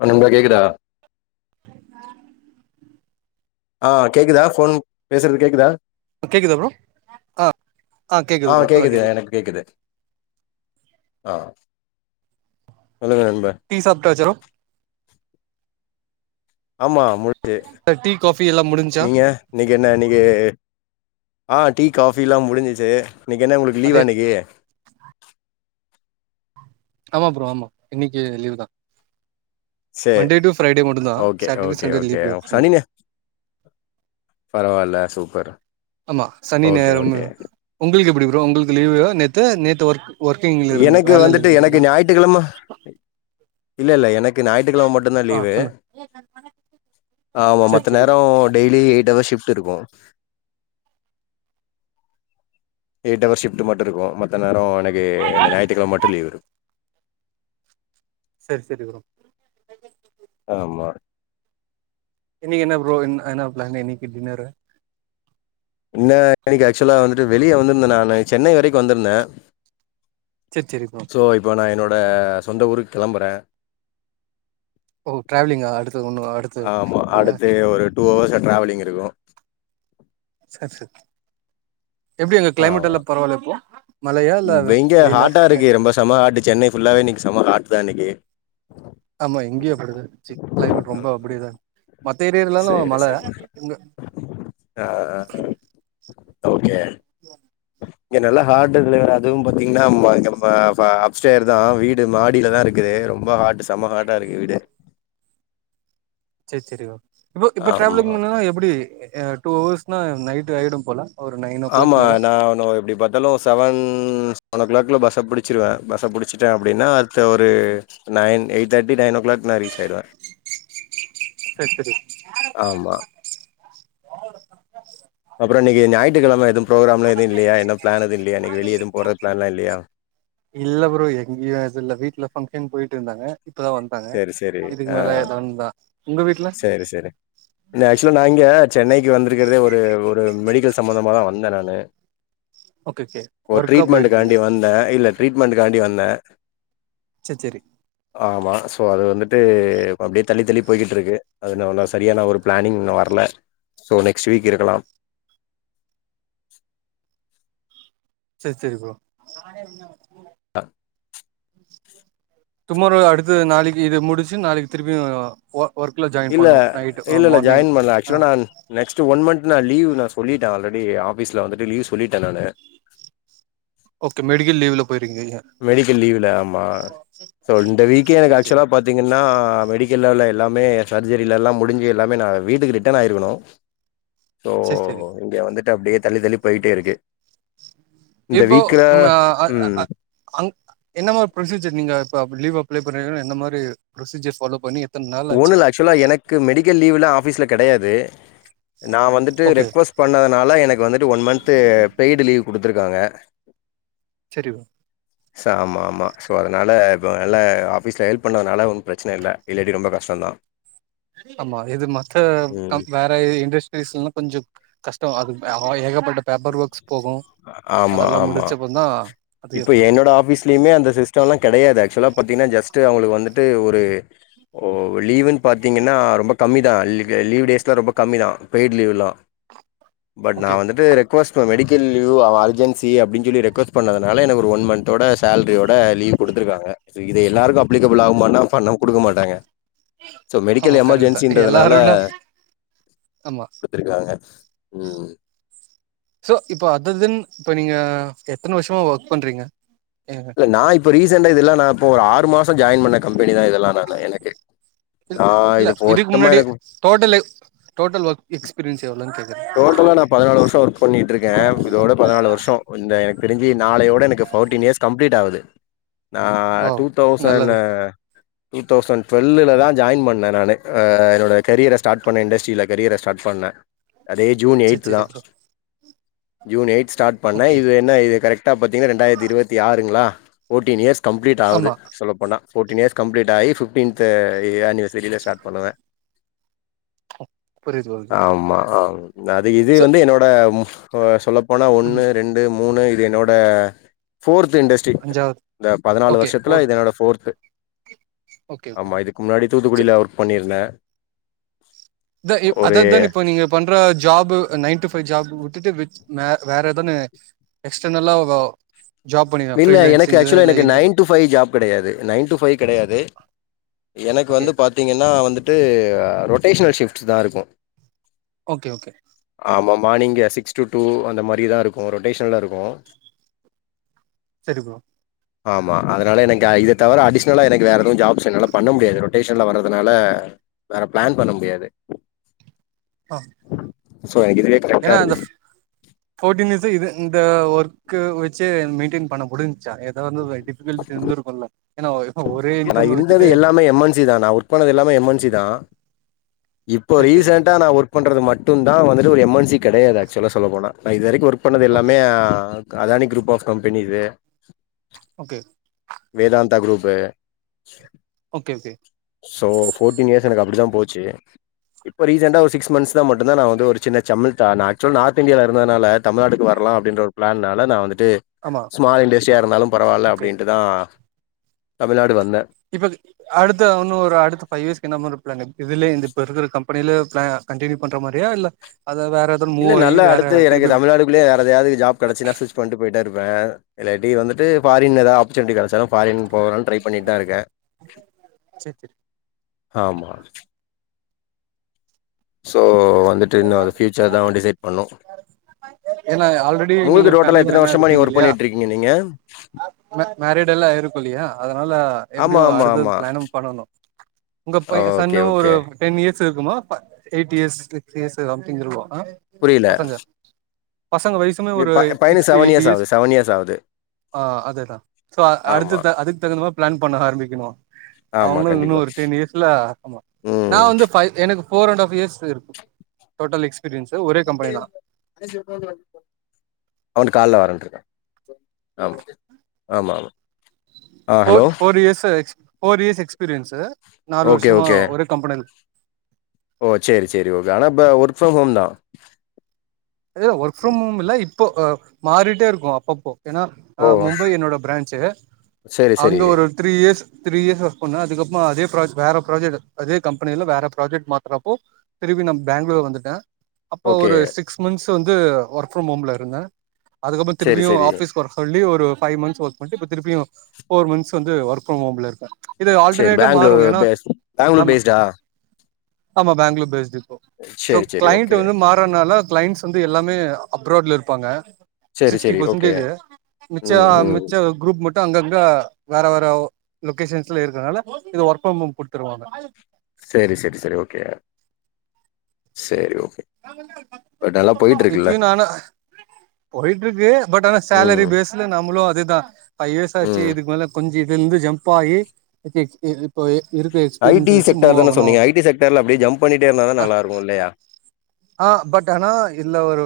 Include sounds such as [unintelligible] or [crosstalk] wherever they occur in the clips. [unintelligible] கேக்குதா ஆ ஆ கேக்குதா ஃபோன் பேசுறது கேக்குதா கேக்குதா ப்ரோ ஆ ஆ கேக்குது எனக் கேக்குது ஆ சொல்லுங்க அன்பர் டி சாப்டாச்சரு ஆமா முடிஞ்சு டீ காஃபி எல்லாம் முடிஞ்ச்சா நீங்க இன்னைக்கு என்ன இன்னைக்கு ஆ டீ காஃபிலா முடிஞ்சிச்சு இன்னைக்கு என்ன உங்களுக்கு அதே லீவா இன்னைக்கு ஆமா ப்ரோ ஆமா இன்னைக்கு லீவ் தா சேரி மண்டே டு ஃப்ரைடே மட்டும் தான் okay Saturday okay Sunday okay leave எப்போமே பரவா இல்ல சூப்பர் ஆமா சனி ஓகே நேரம் ஓகே உங்களுக்கு எப்படி ப்ரோ உங்களுக்கு லீவுவா நேத்து நேத்து ஒர்க் ஒர்க்கிங்ல இருந்தீங்க ளா வேலைல இருந்தீங்களா தி கிழம இல்ல இல்ல எனக்கு ஞாயி்டுக்கிழம மட்டு ட்டுந்தா ஆ லீவு சொல்லு ஆமா சேரி மத்த சேரி நேரோ bro daily eight hour shift இருக்கு எய்ட் அவர் ஷிஃப்ட மட்டு இருக்கும் மத்த நேர எனக்கு அந்த ஞாயித்துக் கெழம மட்டு லீவு இரு சேரி சேரி ப்ரோ ஆமா இன்னைக்கு என்ன ப்ரோ என்ன என்ன பிளானு இன்னைக்கு டின்னரு என்ன ன்னைக்கு ஆக்சுவலா வந்துட்டு வெளிய வந்திருந்தே நானு சென்னை வரைக்கு வந்திருந்தே சேரி சேரி ப்ரோ தோ இப்போ நான் என்னோட சொந்த ஊருக்கு கெளம்புறே ஓ ட்ராவலிங்கா அடுத்து ஒன்னு அடு ஆமா அடுத்து ஒரு டூ ஹவர்ஸ் டிரவலிங் இருக்கு ச ச எப்படி அங்க கிளைமேட் ஆமா. எல்லா பரவாயில்ல இப்போ மலையா இல்ல இங்க வெயிலா ஹாட்டா இருக்கு. ரொம்ப சம ஹாட்டு சென்னை ஃபுல்லாவே இன்னக்கி சம ஹாட் தா இன்னைக்கி ஆமா இங்கயேப்படிதா ச்சு கிளைமேட் ரொம்ப ம். அப்படிதா மத்த ஏரியாலலா சரி, மழை சரி. உங்க ஆ, ஆ. ஓகே [inaudible] இங்க நல்லா ஹாட் தலைவரே அதுவு பாத்தீங்னா அப்ஸ்டைர் தா வீடு மாடியிலதா இருக்குது ரொம்ப ஹாட் சம ஹாட்டா இருக்கு வீடு சே சேரி ப்போ இப்ப ஆமா. டிராவலிங் பண்னா எப்படி டூ ஹவஸ் நைட் ஆயிடும் போல ஒரு நைன் ஓ கிளாக் மேல அவனோ எப்டி ப தாலும் செவன் செவன் ஓ கிளாக்கில பஸ்ஸை பிடிச்சிருவே பஸ்ஸை பிடிச்சிட்டே அப்படின்னா அடுத்த ஒரு நைன் எய்ட்தட்டி நைன் ஒ க்ளாக் நா ரீச் ஆயிடுவே சரி சரி ஆமா அப்புறோ இன்னிக்கிஞாற்றுக்கழம எது ப்ரோக்ராம்லா எது இல்லயா என்ன ப்ளான் எது இல்லைய இன்னிக்கி வெளிய எது போற ப்ளான்லா இல்லியா இல்ல ப்ரோ எங்கயு இது இல்ல வீட்ல ஃபங்ஷன் போய்ட்ருந்தாங்க இப்பதா வந்தாங்க சரி, சரி. இதுக்கு மேல எதோ ஒன்னுதா உங்க வீட்ல சேரி சேரி இந்த ஆக்சுவ்லா நா இங்க சென்னைக்கு வந்திருக்கறதே ஒரு ஒரு மெடிக்கல் சம்பந்தமாதா வந்தே நானு ஓகே ஓகே ஒரு ஒர்க்கா ட்ரீட்மண்டு போயிருக்கீங்க காண்டி வந்தே இல்ல ட்ரீட்மெண்டுக்காண்டி வந்தே சேச்சேரி ஆமா சோ அது வந்துட்டு இப்ப அப்டியே தள்ளி தள்ளி போய்கிட்ருக்கு அது இன்னு ஒன்னு செரியான ஒரு ப்ளானிங் இன்னு வர்ல ஸோ நெக்ஸ்ட் வீக் இருக்கலாம் சேரி சேரி ப்ரோ அ டுமாரோ அடுத்து நாளைக்கு இது முடிச்சு நாளைக்கு திருப்பியு ஒர்குல ஜாய்ன் இல்ல இல்ல இல்ல ஜாய்ன் பண்ல ஆக்சுவ்லா நான் நெக்ஸ்ட்டு ஒன் மன்த் நா லீவ் நா சொல்லிட்டே ஆல்ரெடி ஆஃபீஸ்ல வந்துட்டு லீ் சொல்லிட்டே நானு ஓகே மெடிக்கல் லீவுல போய்ற்கீங்க நீங்க மெடிக்கல் லீவ்ல ஆமா சோ இந்த வீக்கே எனக்கு சரி சரி ஆக்சுவ்லா பாத் தீங்கன்னா மெடிக்கல் வேல எல்லாமே சர்ஜரில எல்லா முடிஞ்சு எல்லாமே நா வீட்டுக்கு ரிட்டன் ஆய்ருக்கணு சோ சரி சரி இங்க வந்துட்டு அப்டியே தள்ளி தள்ளி போய்ட்டே இருக்கு இந்த இப்போ வீக்ல ம அ அ ம் அ அங் என்னமாரி ப்ரொசீஜர் நீங்க இப்ப லீவ் அப்ளை பண்ணிங்னா எந்தமாரி ப்ரொசீஜர் ஃபாலோ பண்ணி எத்தன் நல்லாச்சு ஆக்சுவ்லா எனக்கு மெடிக்கல் லீவுலா ஆஃபீஸ்ல கெடையாது நா வந்துட்டு ஓகே ரெக்வொஸ்ட் பண்ணதுனால எனக்கு வந்துட்டு ஒன் மன்து பெய்டு லீவ் குடுத்துருக்காங்க செரி ப்ரோ ச ஆமா ஆமா சோ அதனால இப்போ எல்லா ஆஃபிஸ்ல ஹெல்ப் பண்ணதுனால ஒன் ப்ரச்சன இல்ல இல்லாடி ரொம்ப கஷ் டோந்தா ஆமா இது மத்த ம். கம் வேற இண்டஸ்ட்ரீஸ்லலா கொஞ்சோ கஷ்டோ அது ஏகப்பட்ட பேப்பர் ஒர்க்ஸ் போகு ஆமா, அதெல்லா ஆமா. முடிச்சப்பதா இப்ப என்னோட ஆஃபிஸ்லயுமே அந்த சிஸ்டோலா கடையாது ஆக்சுவலா பாத்தீங்கன்ன ஜெஸ்ட் அவுங்ளுக் வந்துட் ட்டு ஒரு ஓ லீவுன் பாத்தீங்கனா ரொம்ப கம்மிதா லீவ் டேஸ்லா ரொம்ப கம்மிதா பெய்ட் லீவ்லா பட் நா ஓகே வந்துட்டு ரெக்வொஸ்ட் மெடிக்கல் லீவு அ அஜன்சி அப்டின் சொல்லி ரெக்வொஸ்ட் பண்ணத் னால எனக்கு ஒரு ஒன் மந்தோட சலரியோட லீவ் குடுத்திருக்காங்க சோ இது எல்லாருக்கு அப்லிகபுல் ஆகுமானா பண்ண குடுக்க மாட்டாங்க சோ ஆமா மெடிக்கல் கரெக்ட் தா எமர்ஜென்சின்றதுனால எல்லாருனா ஆமா இருக்காங்க ம் சோ இப்ப அது இதுன் இப்போ நீங்க எத்தன வர்ஷமா ஒர்க் பண்றீங்க ஏங்க நா இப்ப ரீசென்டா இதெல்லா நா இப்போ ஒரு ஆறு மாச இப்ப ஜாய்ன் பண்ண கம்பெனிதா இதெல்லா நானு எனக்கு இல்ல ஆ இல்ல, இது இதுக்கு பொருத்தமா முன்னாடி எனக்கு டோட்டல் எக் டோட்டல் ஒர்க் எக்ஸ்பீரியன்ஸ் எவ்ளோன் கேக்குற டோட்டலா நா பதனாலு வர்ஷோ ஒர்க் பண்ணிட்ருக்கே இதோட பதனாலு வர்ஷோ ஒ இந்த எனக்கு தெரிஞ்சு நாளையோட எனக்கு ஃபோர்டீன் இயர்ஸ் கம்ப்ளீட் ஆகுது நா ஓ டூ நல்லது தௌசண்ணு டூ தௌசண்ட் டுவெல்லுல தா ஜாயின் பண்ணே நானு ஆ என்னோட கரியர ஸ்டார்ட் பண்ணே இண்டஸ்ட்ரியில கரியர ஸ்டார்ட் பண்ணே அதே ஜூன் சரி எய்த்து தா சரி ப்ரோ ஜுன் எய்த் தா ஸ்டார்ட் பண்ண ஓகே இது என்ன இது கரெக்டா பாத்திங்க ரெண்டாயிரத்தி இருவத்தி ஆறுங்களா ஃபோர்டீன் இயர்ஸ் கம்ப்ளீட் ஆவுது ஆமா சொல்லப்போனா ஃபோர்டீன் இயர்ஸ் கம்லீட் ஆயி ஃபிஃப்டின்து ஆனிவர்சரில ஸ்டார்ட் பண்ணுவே புரியுது ஓகே ஆமா ஆ அது இது சோ வந்து என்னோட அ சொல்லப்போனா ஒன்னு ம் ரெண்டு மூணு இது என்னோட ஃபோர்த் இண்டஸ் ட்றி அஞ்சாவது இந்த பதினாலு ஓகே வருஷத்துல இது ஃபோர்த் என்னோட ஃபோர்து ஓகே ஓகே ஆமா இதுக்கு முன்னாடி சோ தூத்துக்குடியில ஒர்க் பண்ணியிருந்தே இந்த இ அதாவது தா இப்ப நீங்க பண்ற job nine to five job விட்டுட்டு வெ வே வேற எதோன்னு எக்ஸ்டர்னல்லா வ இல்ல எனக்கு ஆக்சுவலா எனக்கு நைன் டு ஃபைவ் ஜாப் கெடையாது நைன் டு ஃபைவ் கெடையாது எனக்கு ஓகே வந்து பாத்தீங்கன்னா வந்துட்டு ரொட்டேஷனல் ஷிஃப்ட் தா இருக்கு ஓகே ஓகே ஆமா மார்னிங்கு சிக்ஸ் டு டூ அந்த மாரி தா இருக்கு ரொட்டேஷனலா இருக்கு சரி ப்ரோ ஆமா அதனால எனக்கு நா இத தவிர அடிஷ்னலா எனக்கு வேற எதுவு ஜாப்ஸ் என்னால பண்ண முடியாது ரொட்டேஷன்ல வர்றதுனால வேற பிளான் பண்ண முடியாது ஆ சோ எனக்கு இதுவே கரெக்டா ஏன்னா அந்த இருக்கும் ஃபோர்ட்டீன் இயர்ஸா இது இந்த ஒர்க்கு வெச்சு மெயின்டெயின் பண்ண மூடிஞ் ச்சா ஏதா ஒன்னு வ டிஃபிகல்டிஸ் இருந்து இருக்குல ஏன்னா ஒ எ நா இருந்தது எல்லாமே எம் என் சி தா நா ஒர்க் பன்னது எல்லாமே எம் என் சி தா இப்போ சரி சரி ரீசண்டா நா ஒரு பண்றது மட்டு தா வந்துட்டு ஒரு எம் என் சி கெடையாது ஆக்சுவலா சொல்ல போனா நா இது வரைக்கு ஒர்க் பண்ணது ஓகே எல்லாமே அதானி க்ரூப் ஆஃப் கம்பெனிது okay Vedanta group okay okay so fourteen years எனக்கு அப்டிதா போச்சு இப்போ ரீசன்ண்டா ஒரு சிகஸ் மந்த்ஸ்ல மட்டு தா நா வந்து ஒரு சின் செம்மள்தா நா ஆக்சுவல் நார்த் இந்தியால இருந்ததுனால தமிழ்நாட்டுக்கு வரலா அப்டின்ற ஒரு பிளான்னால நா வந்துட்டு ஆமா ஸ்மால் இண்டஸ்ட்ரியா இருந்தாலு பரவால்ல ஓகே அப்டின்ட்டு தா தமிழ்நாடு வந்தே இப்ப அது அடுத்த உன்னு ஒரு அடுத்த ஃபைவ் இயர்ஸ்கு என்ன மாரி பிளான் இதுலயே இந்த இப்ப இருக்குற கம்பெனில பிளா கண்டினியூ பண்ற மாரியா இல்ல அத வேற எதாவது இல்ல மூவ் ஆகி நல்லா வேற அடுத்து எனக்கு திருப்பி தமிழ்நாடுக்குள்ளயே எதாது ஜாப் கெடச்சுதுனா ஸ்விச் வந்ட்டு போயிட்டே இருப்பே இல்லாட்டி வந்துட்டு ஃபாரின்ல ஏதா ஆப்பர்சுனிட்டி கெடச்சாலு ஃபாரின் போகலானு ட்ரை பண்ணிட்டு தா இருக்கே சேரி சேரி ஆமா சோ வந்துட்டு இன்னு அது ஃபியூச்சர் தா டிசைட் பண்ணு ஏன்னா ஆல்ரெடி நீங்க மூனுக்கு டோட்டலா ஃபேமிலி எத்தன மேனா வருஷமா நீங்க இருப்பீங்க ஒர்க் இல்லையா பண்ணிட்ருக்கீங்க நீங்க மே மேரிட் எல்லா இருக்கு இல்லையா அதனால ஆமா, எப்டியு ஆமா, அடுத்தது ஆமா. பிளானு பண்ணனு உங்க ப ஓகே, சன்னு ஒரு ஓகே. டென் இயர்ஸ் இருக்குமா eight years six years something இருக்கு அ புரியல. பசங்க பசங்க வயசுமே எ ஒரு ப சிக்ஸ் பையனுக்கு டு எயிட் இயர்ஸ் ஆகுது, ஆகுது. ஆ அதேதா சோ ஆமா, அடுத்த அதுக்கு தகுந்த பிளான் பண்ண ஆரம்பிக்கணு ஆமா. அவங்களு கண்டிப்பா. இன்னு ஒரு டென் இயர்ஸ்ல ஆமா ம். நான் வந்து பை எனக்கு போர் அண்ட் ஹாஃப் இயர்ஸ் இருக்கு டோட்டல் எக்ஸ்பீரியன்ஸ் ஒரே கம்பனி தா [inaudible] அவ காலைல வரண்டருக்கா ஆமா ஆமா ஆமா ஆ hello. Four years four years experience நாலு ஓகே, வருஷமா ஓகே. ஒரே கம்பனி ஓ சேரி சேரி ஓகே ஆனா இப்ப ஒர்க் ஃப்ரம் ஹோம் தா ஒர்க் ஃப்ரம் ஹோம் இல்ல இப்போ மாறிட்டே இருக்கு அப்பப்போ ஏன்னா ஆ ஓ! மும்பை என்னோட பிரான்ச்சு சரி, சரி. அங்க ஒரு three years three years work பண்ணே அதுக்கப்றோ அதே ப்ராஜக்ட் வேற ப்ராஜக்ட் அதே கம்பெனில வேற ப்ராஜெட் மாத்தறப்போ திருப்பி நா பேங்களூர் வந்துட்டே அப்ப ஓகே. ஒரு சிக்ஸ் மந்த்ஸ் வந்து ஒர்க் ஃப்ரம் ஹோம்ல இருந்தே அதுக்கப்றோ சரி, திரும்பியு சரி. ஆபீஸ் ஒர்க் சொல்லி ஒரு ஃபைவ் மந்த்ஸ் ஒர்க் பண்ணிட்டு இப்ப திரும்பி ஃபோர் மந்த்ஸ் வந்து ஒர்க் ஃப்ரம் ஹோம்ல இருக்கே இது சரி ஆல்டர்னேட்டா பெங்களூர் மாறு ஏன்னா பேஸ் பெங்களூர் ஆமா பேஸ்டா? ஆமா பேங்களூர் பேஸ்டு இப்ப ஸோ சரி, சரி. Client okay. வந்து மா னால கிளைண்ட்ஸ் வந்து எல்லாமே அப்ராட்ல இருப்பாங்க சரி, சிக்ஸ்டி சரி. ஓகே. பெர்சன்டேஜி மிச்ச ம், ம். மிச்ச குரூப் அங்கங்க வேற வேற லொகேஷன்ஸ்ல யிருக்கனால யித ஒர்க் ப்ரம் ஹோம் குடுத்துருவாங்க சேரி செரி செரி ஓகே சேரி ஓகே பட் நல்லா போயிட்டு இருக்குல்ல. யிப்பியு நானா போய்ட்டுருக்கு பட் ஆனா சேலரி ம், பேஸ் நம்மளு அதேதா பைவ் இயர்ஸாச்சு ம். யிதுக்கு மேல கொஞ்சோ யிதுந்து ஜம்ப்பாகி இப்போயிருக்க எக்ஸ்பீரியன்ஸ் வச்சு மூவ் ஆகணு தெர்ல அப்டியே ஜம்ப் பண்ணிட்டேருந்தாதா அ நல்லாருக்குல்லயா ஆ பட் ஆனா யிதுல்ல ஒரு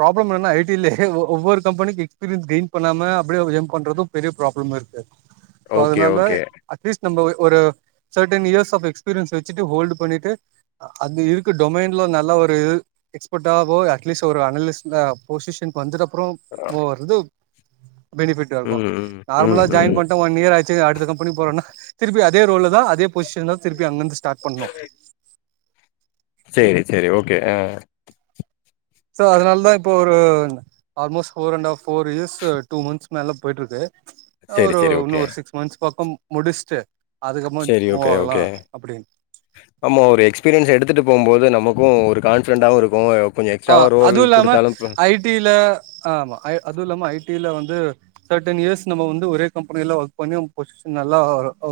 ப்ராப்ளம் யென்னனா ஐடி லே ஒவ்வொரு கம்பனி எஸ்பீரியன் கெயின் பண்ணாம அப்டியே ஜம் பண்றது பெரிய ப்ராப்ளமாருக்கு சோ ஓகே, அதுனால ஓகே. அட்லீஸ்ட் நம்ப ஒரு சர்ட்டன் இயர்ஸ் ஆஃப் எக்ஸ்பீரியன்ஸ் வச்சுட்டு ஹோல்டு பண்ணிட்டு அதுருக்குட் டொமைன்ல ஒரு எக்ஸ்பர்ட்டாவோ அட்லீஸ் ஒரு அனாலிஸா பொசிஷன் வந்துர அப்றோ அ. ஒவ்வொருயிது பெனிபிட்டாருக்கு ம், ம், ம், நார்மலா ஜாயின் ம். பண் ஒன்னியராச்சி அடுத்த கம்பனி போறன்னா திருப்பி அதே ரோல்ல தா அதே பொசிஷன் திருப்பி அங்கருந்துஸ்டார்ட் பண்ணனு சேரி சேரி ஓகே ஆ சோ அதுனால தா இப்போ ஒரு almost four and half four years two months மேல போயிட்ருக்கு சரி, ஒரு சரி. ஓகே. இன்னொரு சிக்ஸ் மந்த்ஸ் பக்கோ முடிச்சிட்டு சரி, அதுக்கப்றோமூ ஓகே, ஆகலா ஓகே. அப்டின்னு ஆமா ஒரு எக்ஸ்பீரியன்ஸ் எடுத்துட்டு போகுபோது நமக்கு ஒரு கான்பிடென்டா இருக்கு ஆ அதுல்லாம ஐ டி ல ஆ ஆமா அதுவுல்லாம ஐ டி ல வந்து செர்ட்டன் இயர்ஸ் நம்ம வந்து ஒரே கம்பெனில ஒர்க் பண்ணி பொசிஷன் நல்லா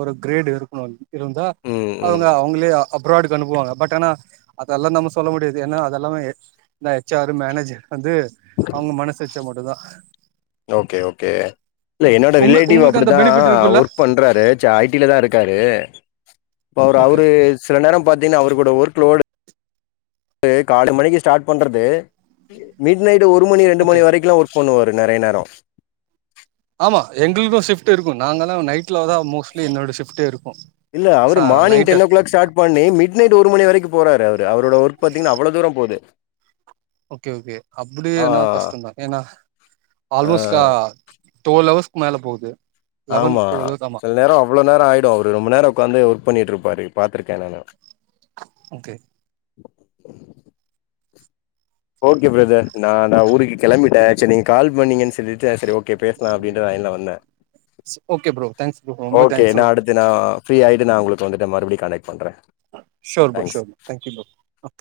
ஒரு கிரேடு இருக்கணு இருந்தா ம், அவுங்கா ம். உள்ளே அப்ராடுக்கு அனுப்புவாங்க பட் ஆனா அதெல்லா நம்ம சொல்ல முடியாது யேன்னா அதெல்லா இதாச்சி கட்ச் ஆரு மேனேஜர் வந்து அவுங்க மனசு வச்சா மட்டுந்தா ஓகே ஓகே யில்ல யென்னோட உங்க ரிலேட்டிவ் உங்களுக்கு அந்த அப்டிதா பெனிஃபிட் இருக்குல்ல ஒர்க் பண்றாரு ஐடில தாருக்காரு யிப்பவர் ஓகே அவரு செல நேரோ பாத்தீங்கன்னா அவரு கூட ஒர்க் லோடு காலைல மணிக்கு ஸ்டார்ட் பண்றது மிட் நைட்டு ஒரு மணி ரெண்டு ஓகே மணி வரைக்ல்லா ஒர்க் பண்ணுவாரு நெறய நேரோ ஆமா எங்ளுக்கு ஷிஃப்ட் இருக்கு நாங்கலா நைட்லதா மோஸ்ட்லி என்னோட ஷிஃப்ட் இருக்கு இல்ல அவரு ச morning night ten o'clock start பண்ணி மிட் நைட் ஒரு மணி வரைக்கு போறாரு அவரு அவரோட ஒர்க் பாத்தீங்ன்னா அவ்ளோ தூரோ போது ஓகே ஓகே அப்புடினா கஷ்டோ தா ஏன்னா ஆ, ஆல்மோஸ்ட்டா டுவெல் ஹவர்ஸ்க்கு மேல போவுது ஆமா செல நேரோ அவ்ளோ நேரோ ஆயிடு அவரு ரொம்ப நேரோ ஒக்காந்து ஒர்க் பண்ணிட்டுருப்பாரு பாத்திருக்கே நானு ஓகே ஓகே பிரதர் நா நா ஊருக்கு கெளம்பிட்டே சேர் நீங்க கால் பண்ணீங்கன்னு சொல்லிட்டு செரி ஓ கே பேச்லா அப்டின்ட்டு லைன்ல வந்தே ஓகே ப்ரோ தேங்க்ஸ் ப்ரோ ரொம்ப ஓகே தேங்க்ஸ் நா ப்ரோ அடுத் து நா ஃப்ரீயாயிட்டு நா உங்களுக்கு வந்துட்டு மறுபடியு கனெக்ட் பண்றே sure bro thanks sure thank you bro okay